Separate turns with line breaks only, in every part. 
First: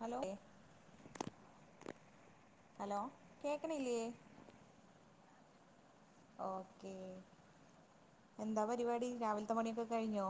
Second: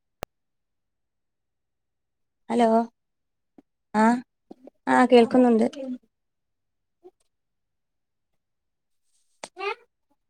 Hello
hello ആഹ് ആഹ് കേൾക്കുന്നുണ്ട്
ഓക്കേ എന്താ പ പരിപാടി രാവിലത്തെ പണിയൊക്കെ കഴിഞ്ഞോ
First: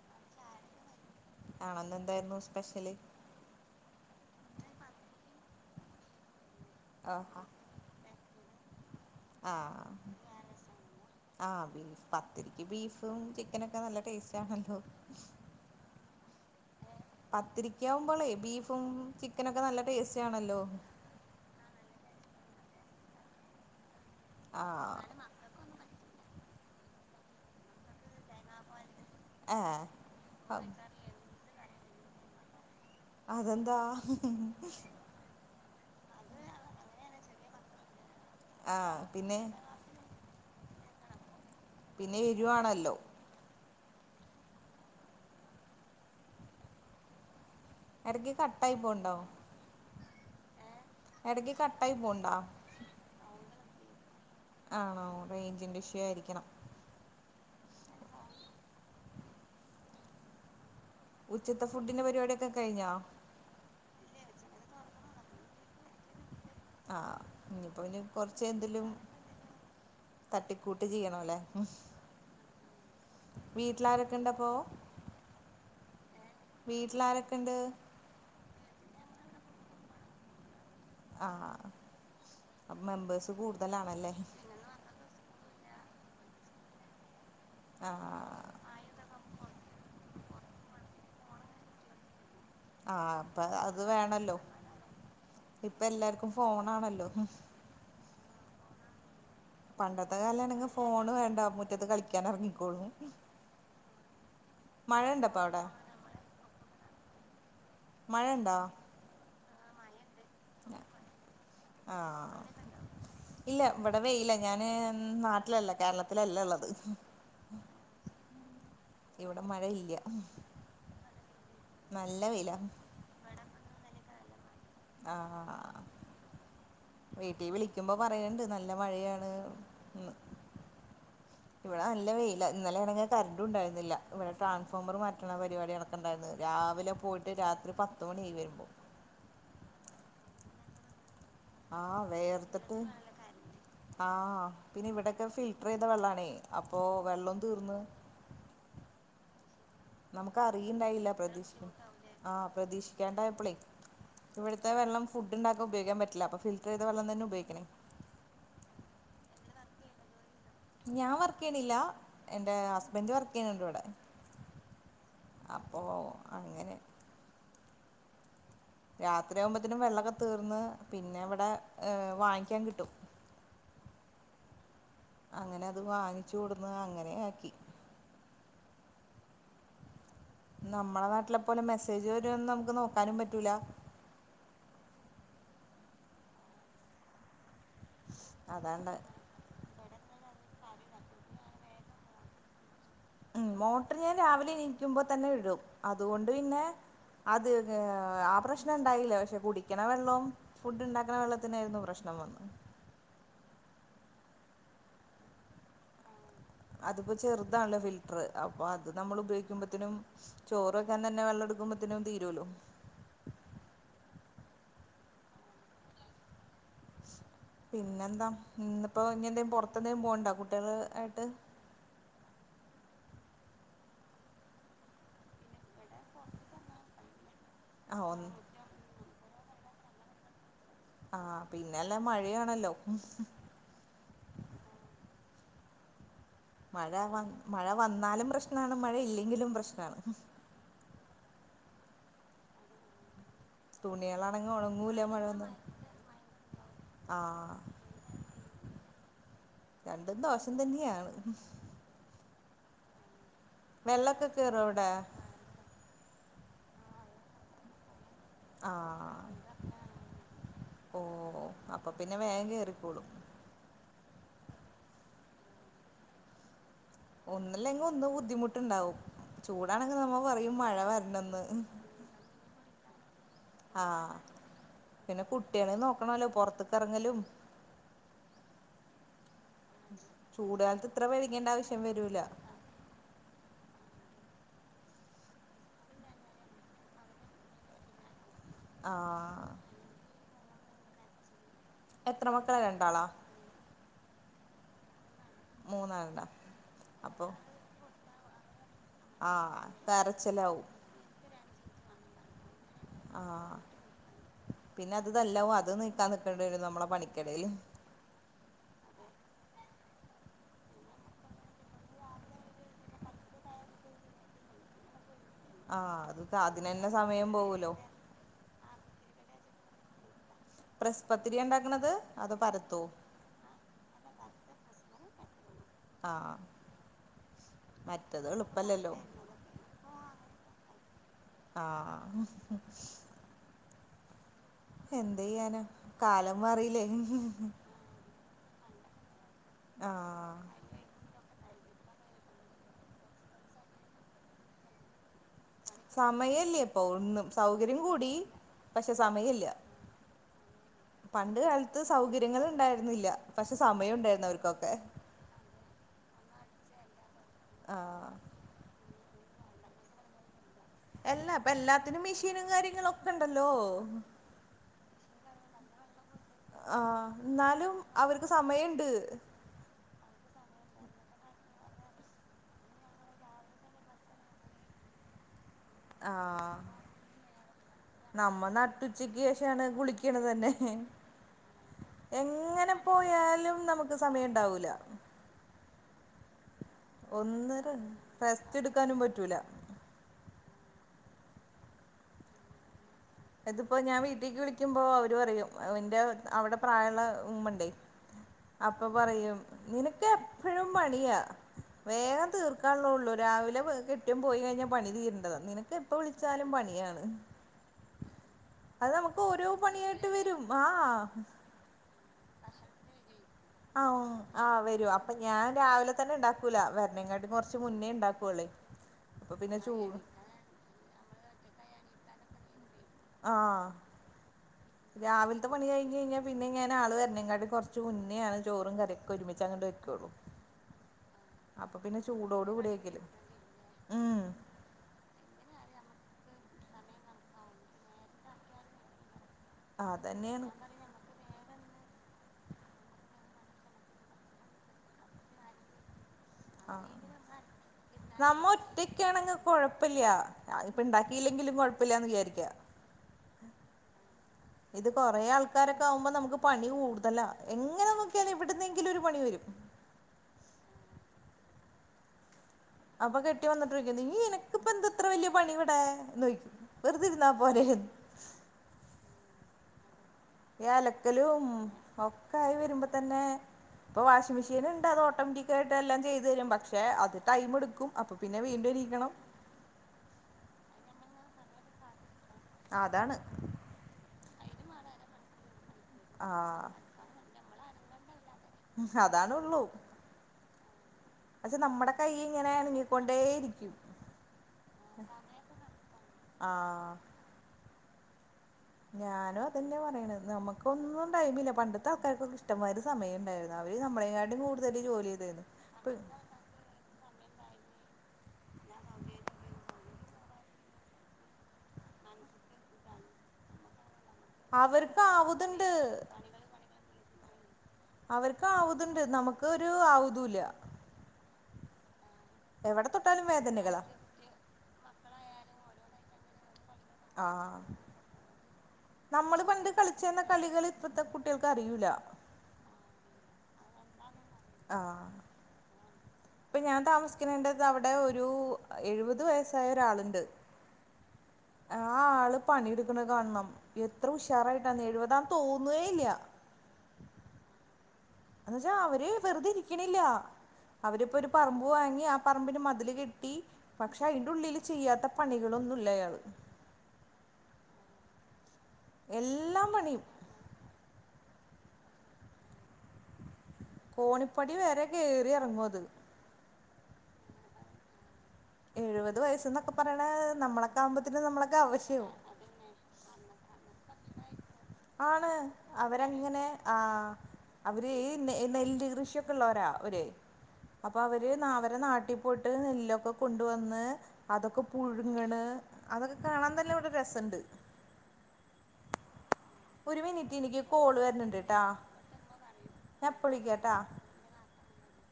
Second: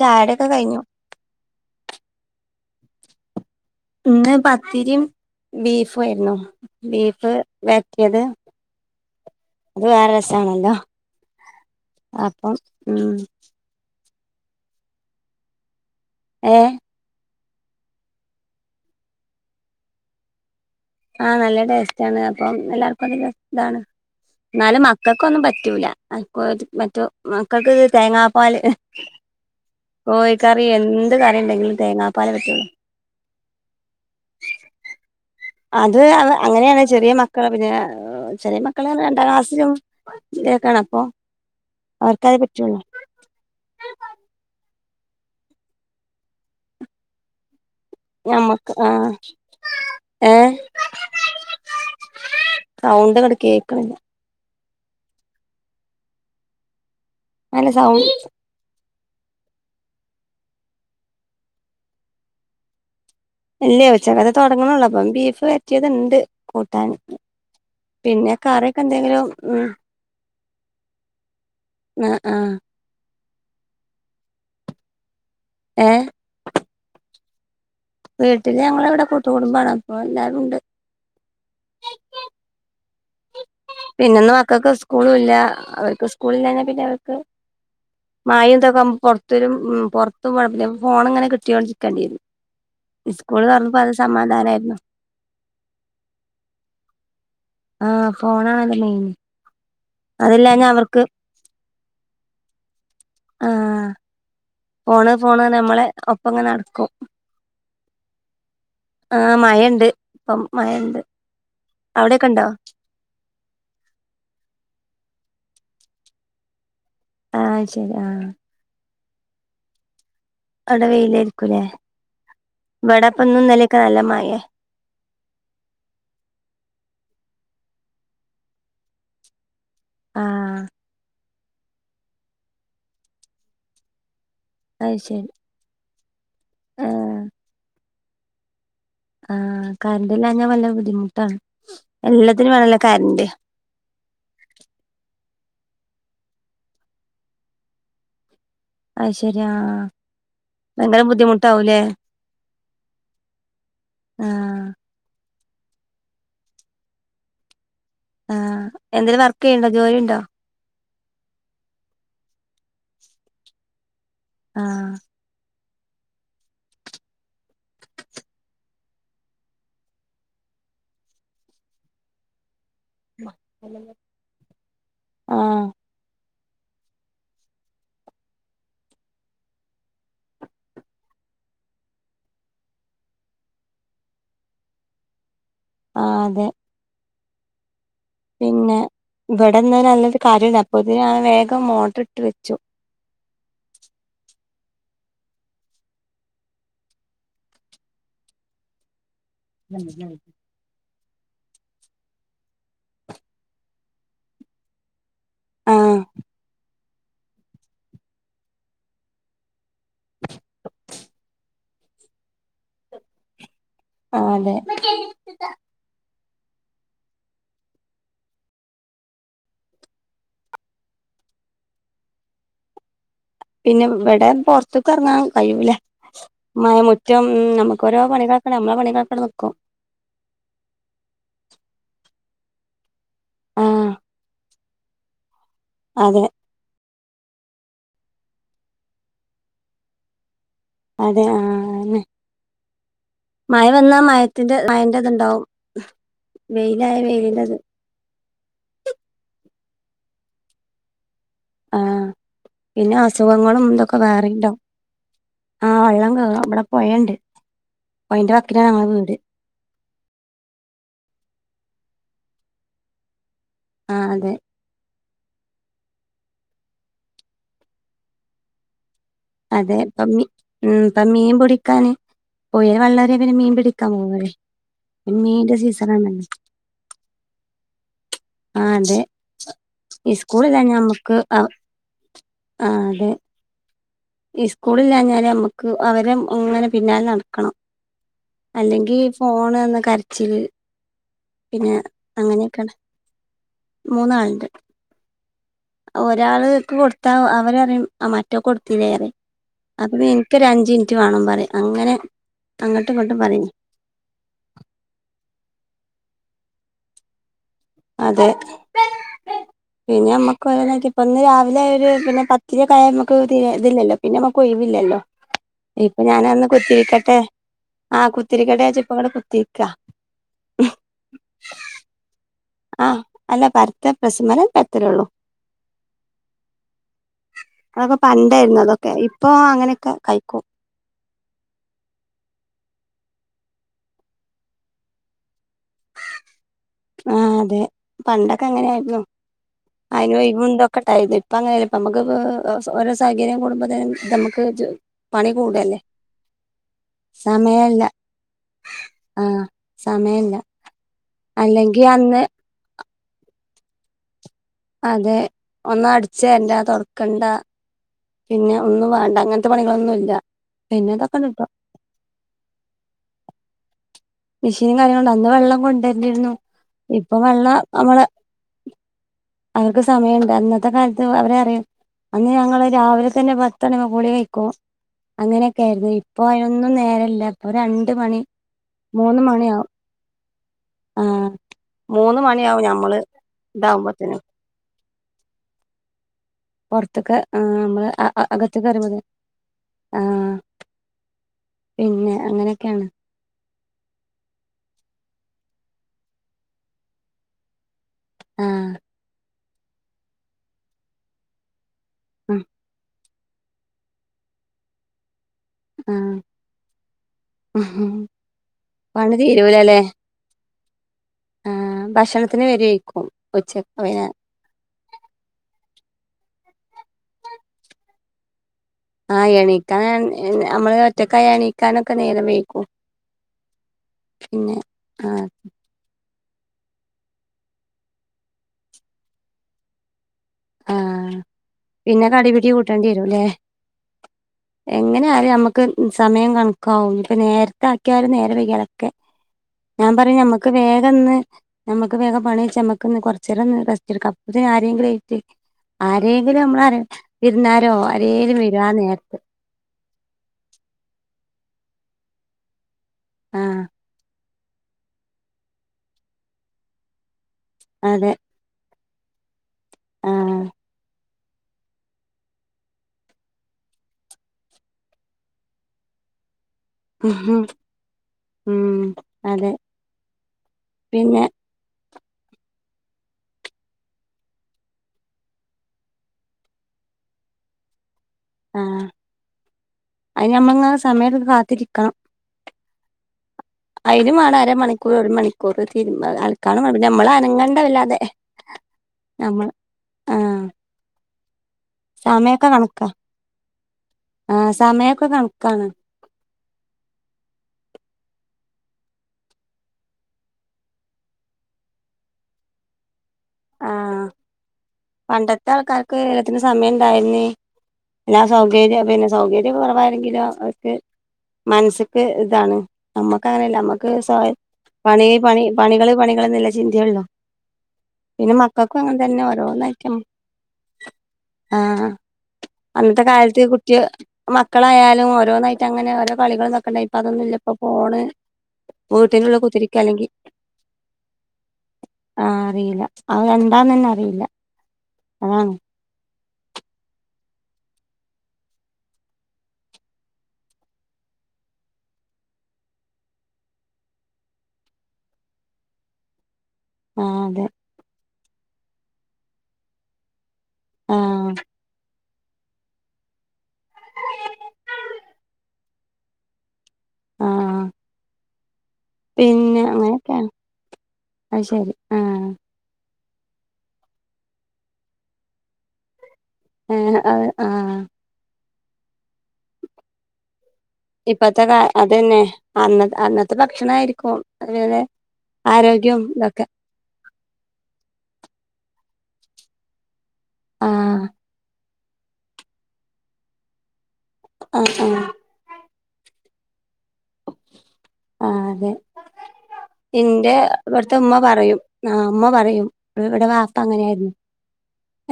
ചായടിയൊക്കെ കയ്ഞ്ഞു
ആണല്ലെ എന്തായിരുന്നു സ്പെഷ്യല്
ഇന്ന് പത്തിരിയും ബീഫും ആയിരുന്നു. ബീഫ് വരട്ടിയത്
ആ
വേറെ രസാണല്ലോ
ആ ബീഫ്
അപ്പം
പത്തിരിക്ക്
ഉം
ബീഫും ചിക്കനൊക്കെ നല്ല ടേസ്റ്റ് ആണല്ലോ
ഏഹ്
പത്തിരിക്കാവുമ്പോളേ ബീഫും ചിക്കനൊക്കെ നല്ല ടേസ്റ്റ് ആണല്ലോ
ആഹ് നല്ല ടേസ്റ്റ് ആണ്. അപ്പം എല്ലാർക്കും അതൊരു ഇതാണ് ഇന്നാലും
ആഹ്
മക്കക്കൊന്നും പറ്റൂല മറ്റോ മക്കക്ക് തേങ്ങാപ്പാല്
ഏഹ്
കോയിക്കറിയേ എന്ത് കറിണ്ടെങ്കിലും തേങ്ങാപ്പാലേ പറ്റൊളളൂ
അതെന്താ
അത് അങ്ങനെയാണ് ചെറിയ മക്കള് പിന്നെ ചെറിയ മക്കള്
ആഹ്
അർഞ്ഞാ രണ്ടാം
പിന്നെ
ക്ലാസ്സിലും ഇതിലെക്കേണ് അപ്പൊ
പിന്നെ
അവർക്കത് പറ്റുള്ളൂ
എരുവാണല്ലോ ഇടക്ക്
ഞമുക്ക്
കട്ടായി
ആഹ്
പോണ്ടോ
ഏഹ്
ഇടക്ക് കട്ടായി പോണ്ടാ
സൗണ്ട് ഇങ്ങട് കേക്ക്ണില്ല
ആണോ റേഞ്ചിന്റെ ഇഷ്യൂ ആയിരിക്കണം
നല്ല സൗ
ഉച്ചത്തെ ഫുഡിന്റെ പരിപാടിയൊക്കെ കഴിഞ്ഞോ
ഇല്ലേ ഉച്ചകത്തെ തൊടങ്ണൊള്ളൂ അപ്പം ബീഫ് വരട്ടിയത്ണ്ട് കൂട്ടാൻ
ആഹ് ഇനിയിപ്പോ ഇനി
പിന്നെ
കൊറച്ച്
കറിയൊക്കെ
എന്തേലും
എന്തെങ്കിലും ഉം
തട്ടിക്കൂട്ട് ചെയ്യണോല്ലേ ഉം
ആ ആ
വീട്ടിലാരൊക്കെണ്ട് അപ്പൊ
ഏഹ്
വീട്ടിലാരൊക്കെ ഇണ്ട്
വീട്ടില് ഞങ്ങളവിടെ കൂട്ടുകുടുമ്പാണ് അപ്പോ എല്ലാരുണ്ട്
ആഹ് അപ്പൊ മെമ്പേഴ്സ് കൂടുതലാണല്ലേ
പിന്നന്നും മക്കക്ക് സ്കൂളൂല്ല അവർക്ക് സ്കൂളില്ലാഞ്ഞാ പിന്നെ അവർക്ക്
ആഹ്
മയിം ഇതൊക്കാവുമ്പൊ പൊറത്തൊരും പുറത്തും പോ പിന്നെ ഫോണ്ങ്ങനെ കിട്ട്യോണ്ടിരിക്കേണ്ടിയേരും
ആഹ്
സ്കൂള് തുറന്നപ്പോ അത് സമാധാനാ ര്ന്നു
ഇപ്പ എല്ലാർക്കും ഫോണാണല്ലോ
ആഹ് ഫോണ് ആണല്ലൊ മെയിൻ
പണ്ടത്തെ കാലാണെങ്ക ഫോണ് വേണ്ട മുറ്റത്ത് കളിക്കാൻ എറങ്ങിക്കോളും
ആ ഫോണ് ഫോണ്
മഴണ്ടപ്പോ
പറഞ്ഞ്
അവിടെ
നമ്മളെ ഒപ്പങ്ങനെ നടക്കും
മഴയണ്ടാ
ആ മഴണ്ട് ഇപ്പം മഴണ്ട് അവിടെക്കെ
ആഹ്
ഉണ്ടോ
ഇല്ല ഇവിടെ വെയിലാ ഞാന് ഉം നാട്ടിലല്ല കേരളത്തിലല്ല ഇള്ളത്
ആഹ് അയ്ശരി ആഹ്
ഇവിടെ മഴ ഇല്ല്യ
അവിടെ വെയിലായിരിക്കൂല്ലേ
നല്ല വെയില
ഇവടെപ്പന്നും ഇന്നലൊക്കെ നല്ല മഴെ
ആഹ് വീട്ടീ വിളിക്കുമ്പോ പറയ്ണ്ട് നല്ല മഴയാണ് ന്ന്
ആഹ്
ഇവിടെ നല്ല വെയിലാ ഇന്നലെആണെങ്കി കറണ്ടും ഉണ്ടായിരുന്നില്ല ഇവിടെ
അത്
ട്രാൻസ്ഫോമർ
ശരി
മാറ്റ്ണ പരിപാടി നട ക്ക്ണ്ടായിര്ന്നു രാവിലെ പോയിട്ട് രാത്രി പത്തുമണിയായി വരുമ്പോ
ആ കറണ്ടില്ലാഞ്ഞാ വെല്ല ബുദ്ധിമു
ആഹ് വെയർത്തിട്ട് ആഹ് പിന്നെ ഇവിടെ ഒക്കെ ഫിൽട്ടർ ചെയ്ത വെള്ളാണേ അപ്പൊ വെള്ളോം തീർന്ന്
അയ്ശരിയാ ആ
നമുക്ക് അറിയിണ്ടായില്ല, പ്രതീക്ഷിക്കാ ആഹ പ്രതീക്ഷിക്കാണ്ടായപ്പോളേ
ആഹ്
ഇവിടത്തെ വെള്ളം ഫുഡ് ഉണ്ടാക്കാ ഉപോഗിക്കാൻ പറ്റില്ല അപ്പ ഫിൽറ്റർ ചെയ്ത വെള്ളം തന്നെ ഉപയോഗിക്കണേ
ആഹ എന്തേങ്കലും വർക്ക് ചെയ്യ്ണ്ടോ ജോലി ഉണ്ടോ
ഞാൻ വർക്കെയ്യേണില്ല എന്റെ ഹസ്ബൻഡ് വർക്ക് ചെയ്യ്നുണ്ടിവിടെ
ആ
അപ്പോ അങ്ങനെ രാത്രിയാകുമ്പത്തിനും വെള്ളോക്കെ തീർന്ന് പിന്നെ ഇവിടെ ഏ വാങ്ങിക്കാൻ കി
ആ
ചൂടുന്ന് അങ്ങനെ ആക്കി നമ്മളെ നാട്ടിലെ പോലെ മെസ്സേജ് വരുംന്ന് നമുക്ക് നോക്കാനും പറ്റൂലാ
ആ അതെ പിന്നെ
അതാണ്ട്
ഇവിടെന്നും നല്ലോരു കാര്യമില്ല അപ്പൊത്തിനു വേഗം മോട്ടർ ഇട്ട് വെച്ചു
ഉം മോട്ടറ് ഞാൻ രാവിലെ എണീക്കുമ്പോ തന്നെ ഇടും അതുകൊണ്ട് പിന്നെ അത് അതെ ആ പ്രശ്നം ഉണ്ടായില്ല പക്ഷേ കുടിക്കണ വെള്ളവും ഫുഡ് ഇണ്ടാക്ക്ണ വെള്ളത്തിനായിരുന്നു പ്രശ്നം വന്നത്
ആ
അത്പ്പൊ ചെറുതാണല്ലൊ ഫിൽട്ടർ അപ്പൊ അത് നമ്മൾ ഉപയോഗി ക്കുംമ്പത്തിനും ചോറ് വെക്കാൻ തന്നെ വെള്ളം എടുക്കുമ്പോത്തിനും തീരൂല്ലോ
ആ അതെ
പിന്നെന്താ ഇന്ന്പ്പോ ഇനി എന്തേം പൊറത്ത് എന്തേം പോവ്‌ണ്ടൊ കുട്ടികള് ആയിട്ട്.
പിന്നെ വ്‌ടെ പൊർത്ത്ക്ക് എറങ്ങാൻ കഴിയൂല മയ മുറ്റം ഉം നമുക്ക്
ആ
ഓരോ
ഒന്ന്
പണികളൊക്കെണ്ട്. നമ്മളെ പണികളൊക്കവടെന്ന് ക്കും.
ആ പിന്നെല്ല മഴയാണല്ലോ മ്.
ആ അതെ
മഴ വന്ന് മഴ വന്നാലും പ്രശ്നാണ് മഴ ഇല്ലെങ്കിലും പ്രശ്നാണ്
അതെ ആ ആ ന്നെ മഴ വന്നാ
തുണികളാണെങ്കി
മഴത്തിന്റെ
ഉണങ്ങൂല മഴ
മഴേന്റെതുണ്ടാവും
വന്ന
വെയിലായാ
ആ
വെയിലിന്റെതും
രണ്ടും ദോഷം തന്നെയാണ്
ആഹ് പിന്നെ അസുഖങ്ങളും ഇതൊക്കെ
വെള്ളൊക്കെ
വേറെണ്ടാവും
കേറോ അവിടെ
ആ വെള്ളം കേറും അവ്ടെ പൊയാണ്ട്. പൊയന്റെ വക്കില
ആ
ഞങ്ങള് വീട്
ഓ അപ്പൊ പിന്നെ വേഗം കേയറിക്കോളും.
ആ അതെ
ഒന്നില്ലെങ്കിൽ ഒന്നു ബുദ്ധിമുട്ടുണ്ടാവും
അതെ.
ചൂടാണെങ്കിൽ
ഇപ്പൊ
നമ്മ
മി
പറയും
മ്
മഴ
പ്പ മീൻ
വരണംന്ന്
പുടിക്കാന് പോയേല് വള്ളരെ
ആ പിന്നെ
മീന്റെ
കുട്ടികളെ
സീസണാണല്ലോ
നോക്കണല്ലോ പൊറത്ത്ക്കെറങ്ങലും.
ആ അതെ ഇസ്കൂളില്ലേഞ്ഞാ
ചൂടുകാലത്ത് ഇത്ര
നമ്മുക്ക് ആഹ്
പേടിക്കേണ്ട ആവശ്യം വരൂല
അതെ. ഇസ്കൂളില്ലേഞ്ഞാല് നമ്മക്ക് അവരെ ഇങ്ങനെ പിന്നാലെ നടക്കണം. അല്ലെങ്കി ഫോണ്
ആഹ്
ഒ ന്ന് കരച്ചില്. പിന്നെ
എത്ര മക്കളാ
അങ്ങനെയൊക്കെയാണ്.
രണ്ടാളാ
മൂന്നാളുണ്ട്.
മൂന്നാളണ്ടാ
ഒരാൾക്ക് കൊടുത്താ
അപ്പൊ
അവരു പറയും മറ്റോക്ക് കൊടു ത്തില്ലേ പറയും.
ആഹ്
അപ്പൊ എനിക്കൊരു
കരച്ചിലാവും
അഞ്ചു മിനിറ്റ് വേണം പറയും. അങ്ങനെ അങ്ങട്ടും ഇങ്ങട്ടും പറയണേ.
ആഹ് ക്കാൻ നിക്കണ്ടി വരും നമ്മടെ പണിക്കിടയില്.
അതെ. പിന്നെ നമ്മക്ക് ഇപ്പൊ ഇന്ന് രാവിലെ ഒരു പിന്നെ പത്തിരി ഒക്കായ നമ്മക്ക് തീരെ ഇതില്ലല്ലോ പിന്നെ നമ്മക്ക് ഒഴിവില്ലല്ലോ. ഇപ്പൊ
ആഹ് അത്
ഞാന് ഒന്ന് കുത്തി
അതിനന്നെ
ഇരിക്കട്ടെ.
സമയം പോവൂലോ
ആഹ് കുത്തിരിക്കട്ടെ വിചാരിച്ചു ഇപ്പ ഇവിടെ കുത്തിയിരിക്ക.
പ്രസ് പത്തിരിയാ ഉണ്ടാക്കണത്. അതോ പരത്തോ
ആഹ് അല്ല പരത്താ പ്രസ്സുമ്മേലാ പരത്തണൊള്ളൂ.
ആഹ്
അതൊക്കെ
മറ്റത്
പണ്ടായിരുന്നു അതൊക്കെ.
എളുപ്പല്ലല്ലോ
ഇപ്പൊ അങ്ങനെയൊക്കെ കഴിക്കും.
ആഹ് എന്തെയ്യാന കാലം മാറിലേ
ക്കങ്ങനായിര്ന്നു
ആഹ്
അയ്നൊയ്വും തൊക്കെട്ടായത് പ്പ ങ്ങനല്ല പ്പ മ്മക്ക് ഓരോ സാഹചര്യം കൂടുമ്പോത്ത് നും നമ്മക്ക് ച്ച് പണി കൂടല്ലേ
സമയല്ല്യ പ്പൊ ഒന്നും സൗകര്യം
സമയല്ല
കൂടി പക്ഷെ
ആ
സമയല്ല
സമയല്ല
പണ്ട് കാലത്ത്
അല്ലെങ്കി അന്ന്
സൗകര്യങ്ങൾ ണ്ടായിര്ന്നില്ല പക്ഷെ സമയം ണ്ടായിര്ന്നു അവർക്ക്
അതെ ഒന്നട്ചേരണ്ട തൊട്ക്കണ്ട
ആഹ്
പിന്നെ ഒന്നും വാ അങ്ങൻത്തെ പണികളൊന്നുംല്ല
എല്ലാ പ്പൊ എല്ലാത്തിനും മെഷീനും കാര്യങ്ങളൊക്കെണ്ടല്ലോ
മിഷീനും കാര്യങ്ങളുണ്ട് അന്ന് വെള്ളം കൊണ്ടര് ന്റീര്ന്നു
ആഹ് ന്നാലും അവർക്ക് സമയണ്ട്
അവർക്ക് സമയണ്ട് അന്നത്തെ കാലത്ത് അവരറിം അന്ന് ഞങ്ങള് രാവിലെ തന്നെ പത്തണ്യാവുമ്പോ കുളൈക്കും അങ്ങനെ ക്കേര്ന്നു ഇപ്പൊ
ആഹ്
അയ്നൊന്നും നേരല്ല പ്പൊ രണ്ട് മണി
നമ്മ
മൂന്ന് മണ്യാവും.
ഹും എങ്ങനെ
ഞമ്മള്
പോയാലും നമുക്ക്
ഇതാവുമ്പോത്തിനും
സമയം ഉണ്ടാവൂ ല
പൊർത്ത്ക്ക് ആ മ്മള് അഅ
റെസ്റ്റ് എടുക്കാനും
അകത്ത്ക്കറിംമ്പോതിന്
പറ്റൂല
ആഹ് പിന്നെ അങ്ങനെക്കേണ്
ഇത്പ്പോ ഞാ വീട്ടീക്ക് വിളിക്കുമ്പോ അവര്പറയും അവന്റെ അവടെ പ്രായള്ള ഉമ്മണ്ടേ.
ആ
അപ്പൊ പറയും നിനക്ക് എപ്പഴും പണിയാ വേഗം
ആ
തീർക്കാള്ളോള്ളൂ രാവിലെ വ് കെട്ട്യോൻ പോയി കഴിഞ്ഞാൽ പണി തീരണ്ടതാ നിനക്ക് എപ്പ
ആ
വിളിച്ചാലും പണിയാണ് അത
പണി
മുക്ക് ഓരോ
തീരൂലല്ലേ
പണ്യായിട്ട് വരും ആഹ്
ആ ഭക്ഷണത്തിന് വരുഏക്കും
ആ ഉ ആഹ് വരും അപ്പൊ ഞാൻ രാവിലെ തന്നെ ണ്ടാ ക്കൂല വര്നെകാട്ടിം കൊർച്ച് മുന്നേ ണ്ടാക്കുവൊള്ളേ.
ആ എണീക്കാൻ ഞമ്മള് ഒറ്റക്കായ എണീക്കാനൊക്കെ നേരം വൈകും
ആഹ്
പിന്നെ ആ
രാവിൽത്തെ പണി കൈഞയ്ഞ പിന്നെ ഞാൻ ആള് വെര്ണേകാട്ടിം കൊർച്ച് മുന്നെയാണ് ചോറും കറിയൊക്കെ ഒര്മിച്ചങ്ങട്ട് വെക്കോളു.
ആഹ് പിന്നെ കടിപിടി
ചൂടോട് കൂടി
കൂട്ടണ്ടി
വെക്കല്
വെരും ല്ലേ
ഉം
എങ്ങനെയായാലും ഞമ്മക്ക് സമയം കണ് ക്കാവും ഇനിപ്പൊ നേരത്തെ ആക്കിയാലും നേരം വൈകിയാലൊക്കെ ഞാൻ പറയാ
അതന്നെയാണ്
ഞമ്മക്ക് വേഗംന്ന് ഞമ്മക്ക് വേഗം പണി കയിച്ച് ഞമ്മക്കൊന്ന് കൊർച്ചേരം ഒന്ന് റസ്റ്റെ‌ട്ക്കാ അപ്പോത്തിന് ആരെങ്കിലും ആയിറ്റ് ആ
ആഹ്
ആരേലും
നമ്മ
വരും ആ നേരത്ത്
ഒറ്റക്കാണെങ്കി കൊഴപ്പയില്ല അത് ഇപ്പ ഇണ്ടാക്കി യില്ലെങ്കിലും കൊഴപ്പില്ലാന്ന് വിചാരിക്കാ
ആഹ്
ഇത് കൊറേ ആൾക്കാരൊക്കാവുമ്പോ നമ്മക്ക് പണി കൂടുതലാ എങ്ങനെ
അതെ
നോക്ക്യാലും എവ്ട്ന്നെ ന്തെങ്കിലൊരു പണി വരും.
ആഹ്
അപ്പൊ കെട്ട്യോൻ വന്ന്ട്ടോയ്ക്കും നീ നിനക്ക്പ്പന്താ ഇത്ര വല്ല്യ പണിവടെ എന്ന് ചോയിക്കും വെറുതിട്ര്ന്നാ
ഉം
പോരേ
ഉം അതെ
ഈ
പിന്നെ
അലക്കലും ഒക്കായി വര്മ്പോ തന്നെ പ്പൊ വാഷി മിഷീൻ ണ്ട് അതോട്ടോമറ്റിക്കായിട്ട് എല്ലാം ചെയ്തേരും പക്ഷെ അത് ടൈം ട്ക്കും അപ്പൊ പിന്നെ വീണ്ടും
ആഹ്
ഇരിക്കണം
അയ്നമ്മൾങ്ങനെ സമയൊക്കെ കാത്തിരിക്കണം
അതാണ്
അയ്നും മാണം അരമണിക്കൂർ ഒരു മണിക്കൂർ തിര്മ്പാൻ അൽക്കാനും മാണം പിന്നെ മ്മൾ അനങ്ങണ്ട വല്ലാതെ നമ്മള്
അതാണൊള്ളൂ
ആഹ്
പക്ഷെ നമ്മുടെ
സമയൊക്കെ
കൈങ്ങനെ
കണക്കാ
അനങ്ങിക്കൊണ്ടേ ഇരിക്കും
ആഹ് സമയൊക്കെ കൺക്കാണ്
ആഹ് ഞാനും അത്ന്നെ പറയണ് നമുക്കൊന്നും ൈമില്ല പണ്ടത്തെ ആൾക്കാർക്ക ഇഷ്ടംമാരു സമയം ഉണ്ടായിരുന്നു അവര്
ആഹ
നമ്മളെക്കാട്ടും കൂടുതൽ ജോലി ചെയ്തായിരുന്നു
പണ്ടത്തെ
ഇപ്പ
ആൾക്കാർക്ക് എല്ലത്തിന് സമയം എന്തായിന്ന് എല്ലാ സൗകര്യ പിന്നെ സൗകര്യ കുറവാരങ്കിലും അവർക്ക് മനസ്സക്ക് ഇതാണ് നമ്മുക്ക് അങ്ങനെല്ല നമ്മക്ക്
അവർക്ക്
പണി പണി
ആവുതുണ്ട്
പണികൾ പണികളന്നല്ല ചിന്തയല്ലോ
അവർക്ക ആവതുണ്ട്
തന്നെ
നമുക്ക് ഒരു ആവതല്ല
ആഹ അന്നത്തെ കാലത്ത് കുട്ടി
വേദനകളാ
മക്കളായാലും ഓരോന്നായിട്ട അങ്ങനെ ഇ കളികൾ നക്കണ്ട ഇപ്പൊ അതൊന്നുമ ഇപ്പോൊ ഫോണ് വീട്ടിനുള്ള
നമ്മൾ കണ്ട്
കുത്തിരിക്ക അല്ലെങ്കിൽ
കളിച്ചെന്ന കളികൾ ഇപ്പത്തെ കുട്ടികൾക്ക് അറിയിൂല
ഉണ്ടന്ന തന്നെ അറിയില്ല അതാണ്
ഇപ്പൊ ഞാൻ താമസിക്കേണ്ടത് അവിടെ ഒരു എഴുപത് വയസായ ഒരാളുണ്ട്
[inaudible]
ആ ആള് പണിെടുക്കണ കാണണം എത്ര ഉഷാറായിട്ടാന്ന് എഴുപതാന്ന് തോന്നേ ഇല്ല
ആഹ അതെ
എന്ന വച്ചാ അവര് വെറുത ഇരിക്കണില്ല അവരിപ്പോൊ ഒരു
ആഹ്
പറമ്പ് വാങ്ങി പറമ്പിന് മതില് കെട്ടി പക്ഷെ അയിന്റെ ഉള്ളില് ചെയ്യാത്ത പണികളൊന്നുംല്ലയാള്
ആഹ പിന്നെ
എല്ലാം പണിയും
അങ്ങനെയൊക്കെ അ ശരി ആഹ
കോണിപ്പടി വേരെ കയറി ഇറങ്ങുംത്
ആഹ് അ ആഹ്
എഴുപത് വയസ്സ്ന്നൊക്കെ പറയണ നമ്മളൊക്കെ ആകുമ്പത്തിന്
ഇപ്പത്തെ
നമ്മളൊക്കെ
ക
അവശയാവും
അതന്നെ അന്ന അന്നത്തെ ഭക്ഷണയിരിക്കും
ആണ് അവരങ്ങനെ ആ അവര് നെല് കൃഷ അ അവ
ആഹ്
ന നാട്ടിൽ പോയിട്ട് നെല്ലൊക്കെ കൊണ്ടുവന്ന് അതൊക്കെ
ആഹ് ആഹ്
പുഴുങ്ങണ് അതൊക്കെ കാണാൻ തന്നെ ഇവിടെ രസുണ്ട്
അ എന്റെ ഇവിടുത്തെ ഉമ്മ
വരുന്നുണ്ട്
പറയും
ട്ടാ
ആ അമ്മ പറയും
ഞാൻ ഇപ്പ
ഇവിടെ പാപ്പ
വിളിക്കാട്ടാ
അങ്ങനെയ ആയിരുന്നു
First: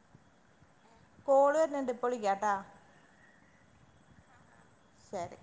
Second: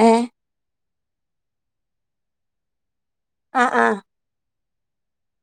എഏ
കോള് വുന്നിണ്ട് ഇപ്പൊളിക്കാട്ടാ
ആ ആ
ശരി